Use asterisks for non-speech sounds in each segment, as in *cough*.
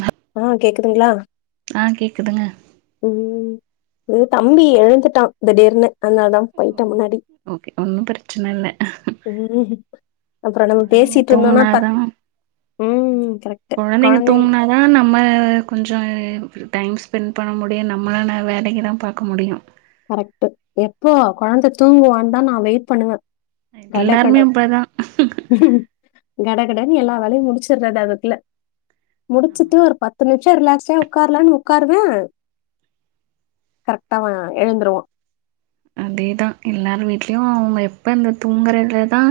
*inaudible* ஹ ஆ கேக்குதுங்களா ஆ கேக்குதுங்க ம் இது தம்பி எழுந்துட்டா திடீர்னு அதனாலதா ஓ போய்ட்டா முன்னாடி ஓகே ஒன்னு பிரச்சன இல்ல ம் அப்புற நம்ம கொழந்தைங்க பேசிட்ருந்தோனா பட் தூங்குனாதா ம் கரெக்ட் கொழந்தைங்க தூங்னாதா நம்ம கொஞ்ச டைம் ஸ்பென்ட் பண்ண முடியும் நம்மளான வேலைகளை பாக்க முடியும் கரெக்ட்டு எப்போ கொழந்த தூங்குவான் தா நா வெயிட் பண்ணுவே வட எல்லாருமே கடவ் அப்டிதா கடகடன்னு எல்லா வேலையு முடிச்சறது அதக்குள்ள ஆமா முடிச்சுட்டு ஒரு பத்து நிமிஷ ரிலாக்ஸாடா உக்கார்லானு உக்காருவே கரெக்டா அவ எழுந்துருவா அதேதா எல்லார் வீட்லயு அவங்க எப்ப இந்த தூங்குறதுல தா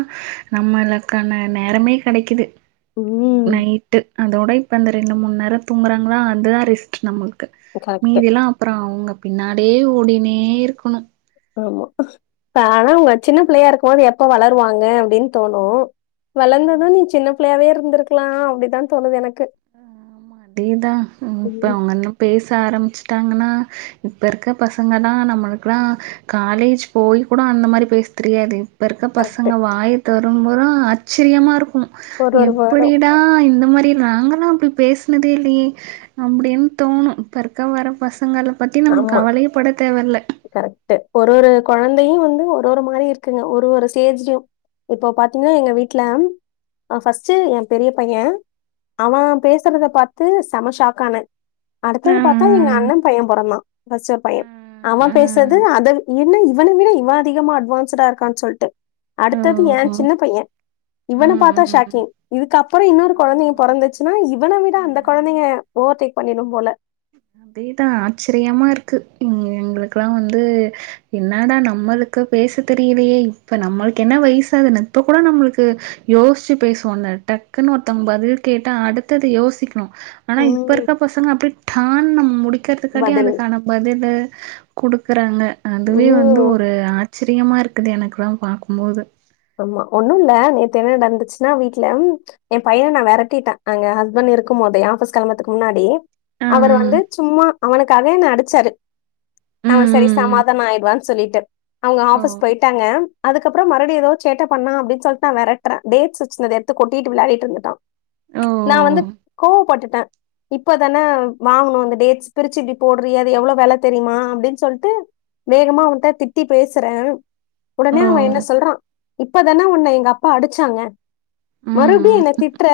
நம்மளுக்கான நேரமே கெடைக்குது உ நைட்டு அதோட இப்ப இந்த ரெண்டு மூணு நேர தூங்குறாங்களா அதுதா ரெஸ்ட் நம்மளுக் கு கரெக்ட் மீதில்லா அப்பறம் அவங்க பின்னாடியே ஓடினே இருக்கணு ஆமா ஆனா உங்க சின்னபுள்ளையா இருக்கும்போது எப்ப வளருவாங்க அப்டின் தோணு ஆமா வளந்தது நீ சின்ன புள்ளையாவே இருந்திருக்கலா அப்டிதா தோணுது எனக்கு அதேதா ம் இப்ப அவங்க இன்னும் பேச ஆரம்பிச்சுட்டாங்கன்னா இப்ப இருக்க பசங்கள்லா நம்மளுக்கள்லா காலேஜ் போய் கூட அந்த மாரி பேச தெர்யாது இப்ப இருக்க கரெக்ட் பசங்க வாய் தொரம்போது ஆச்சரியமா இருக்கும் ஒரு ஒரு வேர்டும் எப்படிடா ஆ இந்த மாரி ராங்கா ஆனா அப்டி பேசுனதே இல்லையே அப்டின் தோணும் இப்ப இருக்க வர பசங்களா பத்தி நம்ம கவலையேப்பட தேவயில்ல கரெக்ட்டு ஒரு ஒரு கொழந்தையும் வந்து ஒரு ஒரு மாரி இருக்குங்க ஒரு ஒரு ஸ்டேஜ்லயு இப்போ பாத்தீங்கன்னா எங்க வீட்ல ஆ ஃபர்ஸ்ட்டு எ பெரிய பைய அவன் பேசறத பாத்து செம ஷாக்கான ஆ அடுத்தது பாத்தா எங்க அண்ண பைய பொறந்தா *unintelligible* ஆ பைய அவன் ஆ பேசறது அத என்ன இவன விட இவன் அதிகமா அட்வான்ஸ்டா இருக்கா சொல்ட்டு ஓ அடுத்தது ஏன் சின்ன பைய இவன ம் பாத்தா ம் ஷாக்கிங் இதுக்கப்பறம் இன்னொரு ஓ கொழந்தைங்க பொறந்துச்சுன்னா இவன விட அந்த ஆ கொழந்தைங்க ஓவர்டேக் பண்ணிடும் போல அதேதா ஆச்சரியமா இருக்கு எங்களுக்கல்லா வந்து என்னடா நம்மளுக்கு பேச தெரியலையே இப்ப நம்மளுக் என்ன வயசு அதுன்னு இப்ப கூட நம்முளுக்கு யோச்சு பேசுவல டக்குனு ஒருத்தங்க பதில் கேட்ட அடுத்தது யோசிக் அப்பறம் ஆனா இப்ப ம். இருக்க பசங்க அப்டி டான் நம்ம முடிக் கிற்துக்காட்டி பதில். அதுக்கான பதிலு குடுக்குறாங்க அதுவே வந்து ம். ஒ ரு ஆச்சரியமா இருக்குது எனக்குல்லா பாக்கும்போது ஆமா ஒண்ணு இல்ல நேத்து என்ன நடந்துச்சுன்னா வீட்ல ம் என் பையன நா விரட்டிடேன் அங்க ஹஸ்பண்ட் இருக்கும் போதே ஆஃபிஸ் கிளம்பத்துக்கு முன்னாடி ஆ, ஆ. அவரு வந்து சும்மா அவனுக்காக என்ன அடிச்சாரு ம், அவன் சரி ம், ம். சமாதானம் ஆயிடுவான் சொல்லிட்டு அவங்க ஓ! ஆபிஸ் போய்டாங்க அதுக்கப்பறம் மறுபடியு எதோ சேட்ட பண்ணா அப்டின் சொல்ட்டு நான் விரட்ற டேட் வச்சுத அத எடுத்து கொட்டிட்டு விளையாட்டு இருந்துட்டா ஓ! நா வந்து கோவ பட்டுட இப்பதான வாங்கணு அந்த டேட்ஸ் பிரிச்சு இப்டி போட்றியே அது எவ்ளோ வெள தெரியுமா அப்டின் சொல்ட்டு வேகமா அவன்ட்ட திட்டி பேசுற ஓ! உடனே அவன் என்ன சொல்றா இப்பதான உன்ன எங்க அப்பா அடிச்சாங்க ம், மறுபடியு ம். என்ன திட்ற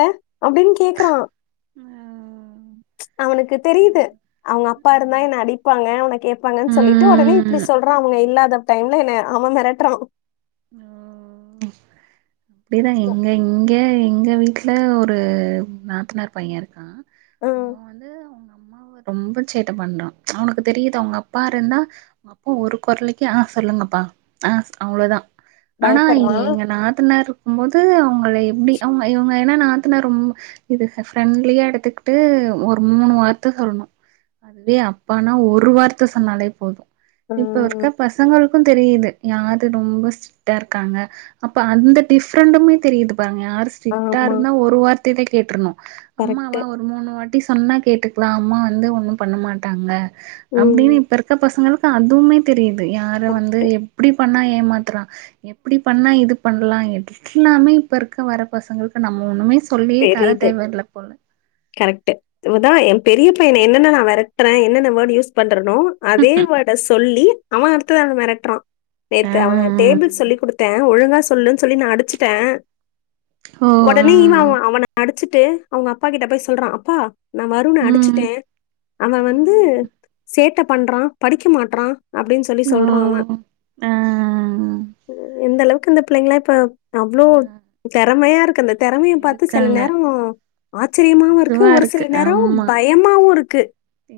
அப்டின் கேக்கறா ஆ. அவனுக்கு ப தெரியுது அவங்க அப்பா இருந்தா ஆமா. என்ன அடிப்பாங்க அவன கேப்பாங்கன் சொல்லிட்டு உடனே இப்டி ம் சொல்றா அவங்க இல்லாத டைம்ல என்ன அவன் மிரட்றா ம் அப்டிதா எங்க இங்க எங்க வீட்ல ஒரு நாத்தனார் பைய இருக்கான் ம் அவன் வந்து அவுங்க அம்மாவ ரொம்ப சேட்ட பண்றா அவனுக்கு தெரியுது அவங்க அப்பா இருந்தா அப்பா ஒரு கொரலுக்கே ஆ சொல்லுங்கப்பா ஆ அவ்ளோ தா ஆனா பயப்படுறா இவிங்க எங்க நாத்தனார் இருக்கும் போது அவுங்கள எப்டி அவுங்க இவுங்க ஏன்னா நாத்தனார் ரொம் இது இப்ப ஃப்ரெண்ட்லியா எடுத்துக்கிட்டு ஒரு மூணு வார்த்த சொல்னு அதுவே அப்பானா ஒரு வார்த்த சொன்னாலே போதும் இப்ப இருக்க ம் பசங்கள் க்கும் தெரியுது யாரு ரொம்ப ஸ்டிரிக்ட்டா இருக்காங்க அப்ப அந்த டிஃப்ரண்டமே தெரியுது பாருங்க யாரு ஸ்டிரிக்டா ஆமா இருந்தா ஒரு வார்த்தையிலே கேட்ருனு அம்மாவா கரெக்ட்டு ஒரு மூணு வாட்டி சொன்னா கேட்டுக்லா அம்மா வந்து ஒன்னும் பண்ண மாட்டாங்க ம் அப்டின் இப்ப இருக்க பசங்களுக்கு அதுவுமே தெரியுது யார வந்து கரெக்ட்டு எப்டி பண்ணா ஏமாத்றா எப்டி பண்ணா இது பண்லா எல்லாமே இப்ப இருக்க வர பசங்களுக்கு நம்ம ஒண்ணுமே சொல்லியே தர தெரியுது தேவ இல்ல போல கரெக்ட்டு இதுதா என் பெரிய பையன என்னென்ன நா மெரட்ற என்னென்ன வேர்ட் யூஸ் பண்றனோ அதே வோர்ட சொல்லி அவ அடுத்தவன் மெரட்றா நேத்து அவ டேபிள் சொல்லி் குடுத்த ஒழுங்கா சொல்லுன் சொல்லி நா அடிச்சுட்ட ஓ ஆ ஒடனே இவ்னு அவா அடிச்சிட்டு அவங்க அப்பா கிட்ட போய் சொல்றா அப்பா நா வருண ம் அடிச்சுட்டே அவன வந்து சேட்ட பண்றா படிக்க மாட்றா அப்டின் சொல்லி ஓ சொல்றா அவ ஆ இந்த அளவுக்கு இந்த பிள்ளைங்ளா இப்போ அவ்ளோ ஆ தெறமையா இருக்கு அந்த தெறமைய பாத் த்து சில இருக்காங்க நேரம் ஆச்சரியமாவும் இருக்கு இதுவா ஒரு சில நேரம் ஆமா பயமாவும் இருக்கு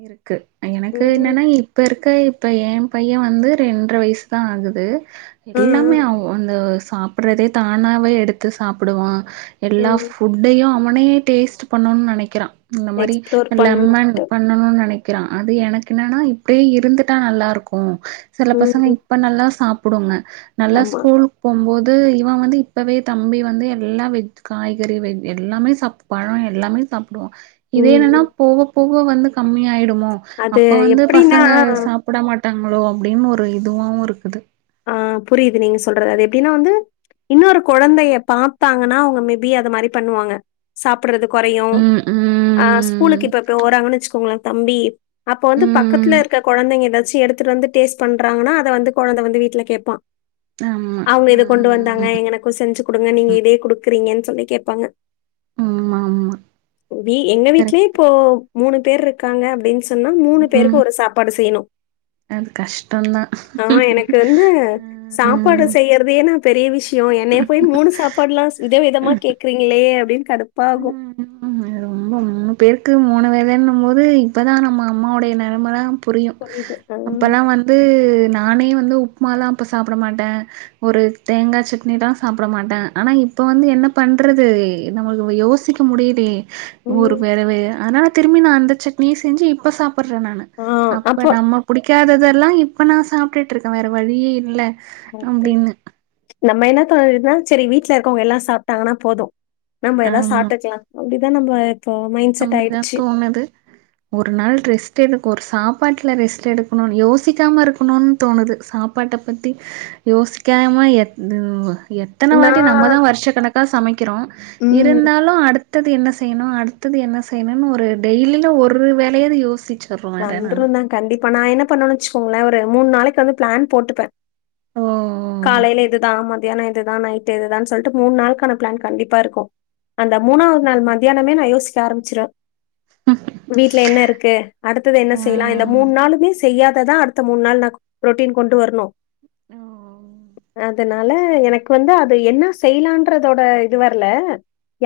இருக்கு எனக்கு ம். என்னென்னா இப்போ இருக்க இப்போ என் பைய வந்து ரெண்ட்ர வய்சு தா ஆகுது அ, எல்லாமே அ, அவ அந்த சாப்பறதே தானாவே எடுத் து சாப்டுவா எல்லா அ. ஃபுட்டயும் அவனே டேஸ்ட்டு பண்ணோ நெனைக்கிறா இந்த மாரி எக்ஸ்ப்ளோர் நல்ல அம்மங் பண்ணணுன்ட்டு பண்ணணு நெனைக்கிறா அது எனக்கு என்னன்னா இப்டியே இருந்துட்டா நல்லா இருக்கும் சில ம் பசங்க ம் அப்ப நல்லா சாப்புடுங்க நல்லா ஆமா ஸ்கூல் போம்போது இவ வந்து இப்பவே தம்பி வந்து எல்லா வெஜ் காய்கறி வெ எல்லாமே சாப் பழம் எல்லாமே சாப்டுவா இதே ம் என்னன்னா ம் போக போக வந்து கம்மியாயிடு மோ அது அப்ப வந்து எப்டின்னா பசங்க சாப்புட மாட்டாங்களோ அப்டின் ஒரு இதுவாவும் இருக்குது ஆ புரியுது நீங்க சொல்ற அது எப்டின்னா வந்து இன்னொரு கொழந்தைய பாத்தாங்கன்னா அவங்க மேபி அது மாரி பண்ணுவாங்க சாப்பிட்றது கொறையும் ம் ஆ ஸ்கூலுக்கு ம் இப்ப இப்ப ஓறாங்கன் வச்சுக்கோங்ளேன் தம்பி அப்ப வந்து ம் பக்கத்துல இருக்கற கொழந்தைங்க எதாச்சு எடுத்துட்டு வந்து டேஸ்ட் பண்றாங்கன்னா அத வந்து கொழந்த வந்து வீட் ல கேப்பா ஆமா அவங்க ஆ இத கொண்டு வந்தாங்க எனக்கும் செஞ்சு குடுங்க நீங்க ஆமா இதே குடுக்குறீங்கன் சொல்லி கேப்பாங்க ம் இதே எங்க வீட்லயு இப்போ மூணு பேர் இருக்காங்க அப்டின் சொல்லி மூணு ம் பேருக்கு ஒரு சாப்பாடு செய்ணு அது கஷ்டோந்தா ஆ எனக்கு வந்து சாப்பாடு செய்யறதே எனக் பெரிய விஷ்யோ என்னய போய் மூணு சாப்பாடுல்லா வித விதமா கேக் காங்ளே அப்டின் கடுப்பாகும் *inaudible* ம் ம் பெருக்கறது மூணு வேலைன்னும் போது இப்பதா நம்ம அம்மாவுடைய நெலமதா புரியும் புரியுது. ஆ, அப்பல்லா வந்து நானே வந்து உப்புமாலா அப்ப சாப்ட மாட்டே ஒரு தேங்காய் சட்னில்லா சாப்புட மாட்டே ஆனா இப்ப வந்து என்ன பண்றது நம்ம நம்ம யோசிக்க முடியலே ஒரு ம். வேறவு அதனால திரும்பி நா அந்த சட்னிய செஞ்சு இப்ப சாப்புட்றே நானு ஆ, அப்ப அப்போ நம்ம புடிக்காததெல்லா இப்ப நா சாப்புட்டுட்டு இருக்கே வேற வழியே இல்ல போப்ட்டு அப்டின்னு நம்ம என்ன தோணுறதுன்னா செரி வீட்ல இருக்கவங்க எல்லா சாப்ட்டாங்கன்னா போது மேம் ஏதாவ ஆமா சாப்ட்டுக்கிங்லா அப்படிதா நம்ப இப்போ மைண்ட் செட் ஆயிடுச்சு என்னது ஒரு நாள் ரெஸ்ட் எடுக்கு ஒரு சாப்பாட்டுல ரெஸ்ட் எடுக்கணுன்னு யோசிக்காம இருக்கணுன்னு தோணுது சாப் பாட்ட பத்தி யோசிக்காம எத் எத்தன வாட்டி நம்ம தா நான் வருஷா கணக்கா சமைக்கிறோ ம். இருந்தாலு அடுத்தது என்ன செய்யணு அ அடுத்தது என்ன செய்யணுன்னு ஒரு டெய்லியிலு ஒரு வேலையாவது யோசிச்ச வந்ட்ருந்தா கண்டிப்பா நா என்ன பண்ணு வச்சுக்கோங்களே ஒரு மூணு நாளைக்கி வந்து பிளான் போட்டுப்பே ஓ காலையில இதுதா மதியானோ இதுதா நைட் டு இதுதா சொல்ட்டு மூணு நாளுக்கான பிளான் கண்டிப்பாருக்கு அந்த மூணாவது அது நாள் மத்தியானமே நா யோசி க்க ஆரம்பிச்சிடுவே இப்ப வீட்ல என்னருக்கு அடுத்தது என்ன ஆ செய்யலா இந்த மூணு நாளுமே செ செய்யாத தா அடுத்த மூணு நாள் புரோடின் கொண்டு வரணு ஓ அதனா னால எனக்கு வந்து அது என்ன செய்யலான்றதோட இது வரல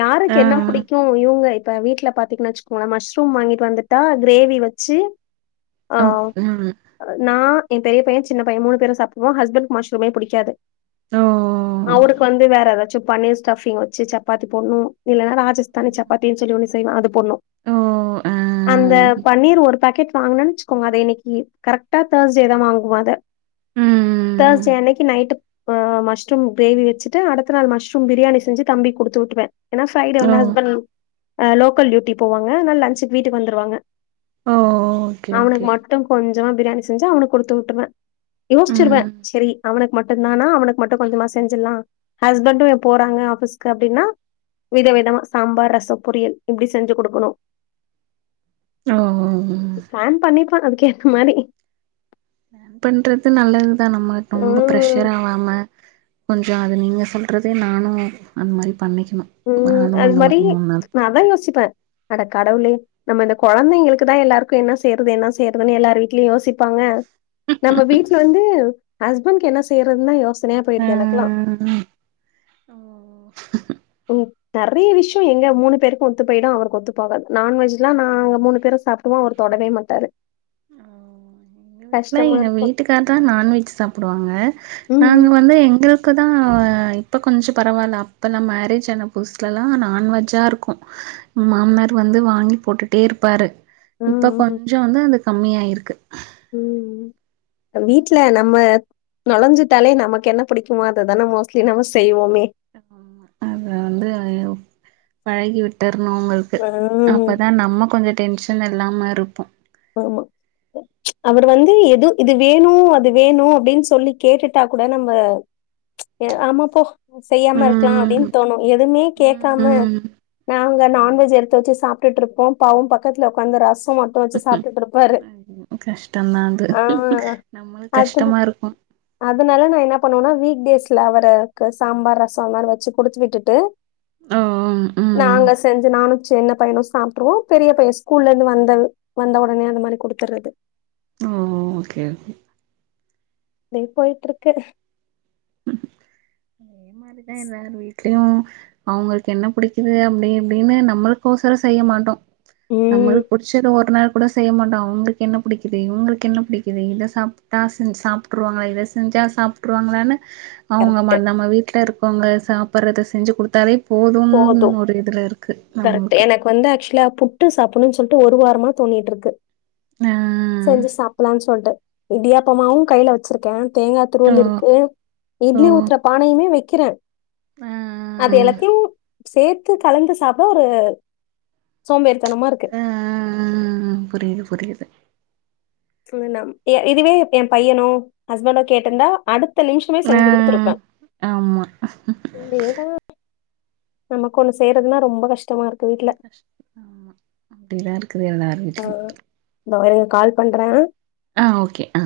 யாருக்கு ஆ என்ன புடிக்கு இவுங்க இப்ப வீட்ல பாத்தீங்கன்னு வச்சுக்கோங்களே மஷ்ரூம் வாங்கிட்டு வந்துட்டா கிரேவி வச்சு ஆ ஓ ம் நா எ பெரிய பையே சின்ன பையே மூண பேரு சாப்டுவோ ஹஸ்பண்ட்க்கு மஷ்ரூமேபுடிக்காது ஓ அவருக்கு வந்து வேற ஏதாச்சு பன்னீர் ஸ்டஃபிங் வச்சு சப்பாத்தி போட்னு இல்லன்னா ராஜஸ்தானி சப்பாத்தின்னு சொல்லி ஒண்ணு செய்வ அது போட்னு ஓ ஆ அந்த பன்னீர் ஒ வாங்க வச்சுக்கோங்க அத இன்னைக்கி கரெக்டா தேர்ஸ்டே தா வாங்குவோ அத ம் ம் தஸ் டே அன்னைக்கி நைட் ஆ மஷ்ரூம் கிரேவி வச்சிட்டு அடுத்த நாள் மஷ்ரூம் பிரியாணி செஞ்சு தம்பிக் குடுத்து உட்டுருவே ஏன்னா ஃப்ரைடே வந்து ஓ ஹஸ்பண்ட் அ லோக்கல் டியூட்டி போவாங்க அதனால லன்சுக்கு வீட்டுக்கு வந்துருவாங்க ஓ அவனுக்கு ஓகே மட்டு கொஞ்சமா பிரியாணி செஞ்சு அவனுக்கு குடுத்து விட்டுருவே யோசிச்சிருவே ம் செரி அவனுக்கு மட்டுன்தானா அவனுக்கு மட்டு கொஞ்சமா செஞ்சர்லா ஹஸ்பண்ட்டு எப் போறாங்க ஆஃபீஸ்கு அப்படின்னா வித விதமா சாம்பார் ரசம் பொரியல் இப்படி செஞ்சு குடுக்கணு ஓ ஓ பிளான் பண்ணிப்ப அதுக்கு ஏத்த மாரி பண்றது நல்லதுதா நம்ம ரொம்ப ம் ப்ரெஷர் ஆவாம கொஞ்சோ அது நீங்க சொல்றதே நானு அந்த மாரி பண்ணிக்கணு ம் நானு அது அந்த மாரி மூணு நாள் நா அதான் போட்டுக்கணு யோசிப்பே அட கடவுளே நம்ம இந்த கொந்தைங்களுக்கு தா எல்லாருக்கு என்ன செய்யறது என்ன செய்யறதுன்னு எல்லாரு வீ்ட்லயு யோசிப்பாங்க நம்ம வீட்ல வந்து ஹஸ்பண்ட்க் என்ன செய்யறதுன்னா யோசனையா போயிடுது எனக்லா ம் ம் ஓ ஓ நறைய விஷ்யோ எங்க மூணு பேருக்கு ஒத்து போயிடு அவருக்கு ஒத்து போகாது நான்வெஜ்லா நாங்க மூணு பேரு சாப் டுமோ அவரு தொடவே மாட்டாரு வீட்லா கஷ்டமா எங்க இருக்கும். வீட்டுக்கார் தான் நான்வெஜ் சாப்டுவாங்க ம். நாங்க வந்து எங்க இப்போ தான் இப்போ கொஞ்சோ பரவாயில்ல அப்போல்லாம் மேரேஜ் ஆன புதுஸலலாம் நாான்வெஜ்ஜா இருக்கும் மாமனார் வந்து வாங்கி போட்டுட்டே இருப்பாரு இப்ப ம். கொஞ்சோ வந்து அது கம்மியாயிருக்கு உம் வீட்டு்ல நம்ம நுழஞ்சுட்டாலே நமக்கு என்ன பிடிக்குமோ அததுதானே மோஸ்ட்லி நம்ம செய்வோமே அது வந்து பழகி விட்டர்ணு அவுங்களுக்கு ஆ. அப்பதா நம்ம கொஞ்சோ டென்ஷன் இல்லாம இருப்போ ஆமா அவர் வந்து எது இது வேணு அது வேணு அப்டின்னு சொல்லி கேட்டுட்டா கூட நம்ம ஏ ஆமாப் போ செய்யாம இருக்கலா ம் அப்டின்னு தோணு எதுமே கேக்காம ம் நாங்க ஆமா நான்வெஜ் எடுத்து வச்சு சாப்ட்டுருப்போ பாவோ பக்கத்துல உக்காந்து ரசோ மட்டு வச்சு சா திட்டு இருப்பாரு கஷ்டோ தா அது ஆஹ் நம்மளுக் அது கஷ்டமா இருக்கூ அதனால நான் என்ன பண்ணுவேனா வீக் டேஸ்ல அவருக்கு சாம்பார் ரசம் அது மாரி வச்சு குடுத்து விட்டுட்டு ஓ உம் உம் நாங்க செஞ்சு நானும் சென்ன பையனு சாப்ட்ருவோ பெரிய பைய ஸ்கூல்லந்து வந்த வந்த உட பன்னி அந்த மாரி குடுதறது ஓ ஓகே ஓகே இதே போயிட்டு இருக்கு மாரி தா எ நலமயு ட்லியு அவுங்களுக்கு என்ன பிடிக்குது அப்டி இப்டின்னு நம்மளுக்கோசரோ செய்ய மாட்டோ உம் நம்மளுக்கு புடிச்சத ஓர் நரோ கூட செய்ய மாட்டோ அவுங்களுக்கு என்ன பிடிக்குது இங்களுக்கு என்ன பிடிக்குது இத சாப்டா செஞ்சு சாப்ட்டுருவாங்ல இத செஞ்சா சாப்ட் ட்ருவாங்களானு அவங்க ம கரெக்ட் நம்ம வீட்டில் இருக்கோங்க சாப்றத செஞ்சு கொடுத்தாலே போதுனு போதும் ஒரு இதில இருக்கு கரெக்ட். நம்மளுக்கு எனக்கு வந்து ஆக்சுலா புட்டு சாப்புணுன்னு சொல்ட்டு ஒரு வாரமா தோணிட்டு இருக்கு ஆ செஞ்சு சாப்பலனு சொல்ட்டு இடியாப்பமாவு கையில வச் வச்சிருக்க தேங்கா ஓ துருவள் இருக்கு ஓ இட்லி ஊத்துற பானையுமே வைக்கிறேன் ஆ ஆ அது எல்லா சேர்த்து கலந்து சாப்ட ஒரு சோம்பேறித்தனமா இருக்கு ஆ ஆ புரியுது புரியுது சுதனம் இதுவே எ பையனோ ஹஸ்பண்டோ கேட்ருந்தா அடுத்த நிமிஷமே ஆ செஞ்சு கொடுத்துருப்ப ஆமா வேர எது நமக்கு ஒண்ணு செய்யறதுன்னா ரொம்ப கஷ்டமா இருக்கு வீட்டுல கஷ் ஆமா அப்டிதா இருக்குது எல்லார் ஆ வீட்லயு இதோ இருங்க கால் பண்றே ஆ ஓகே ஆ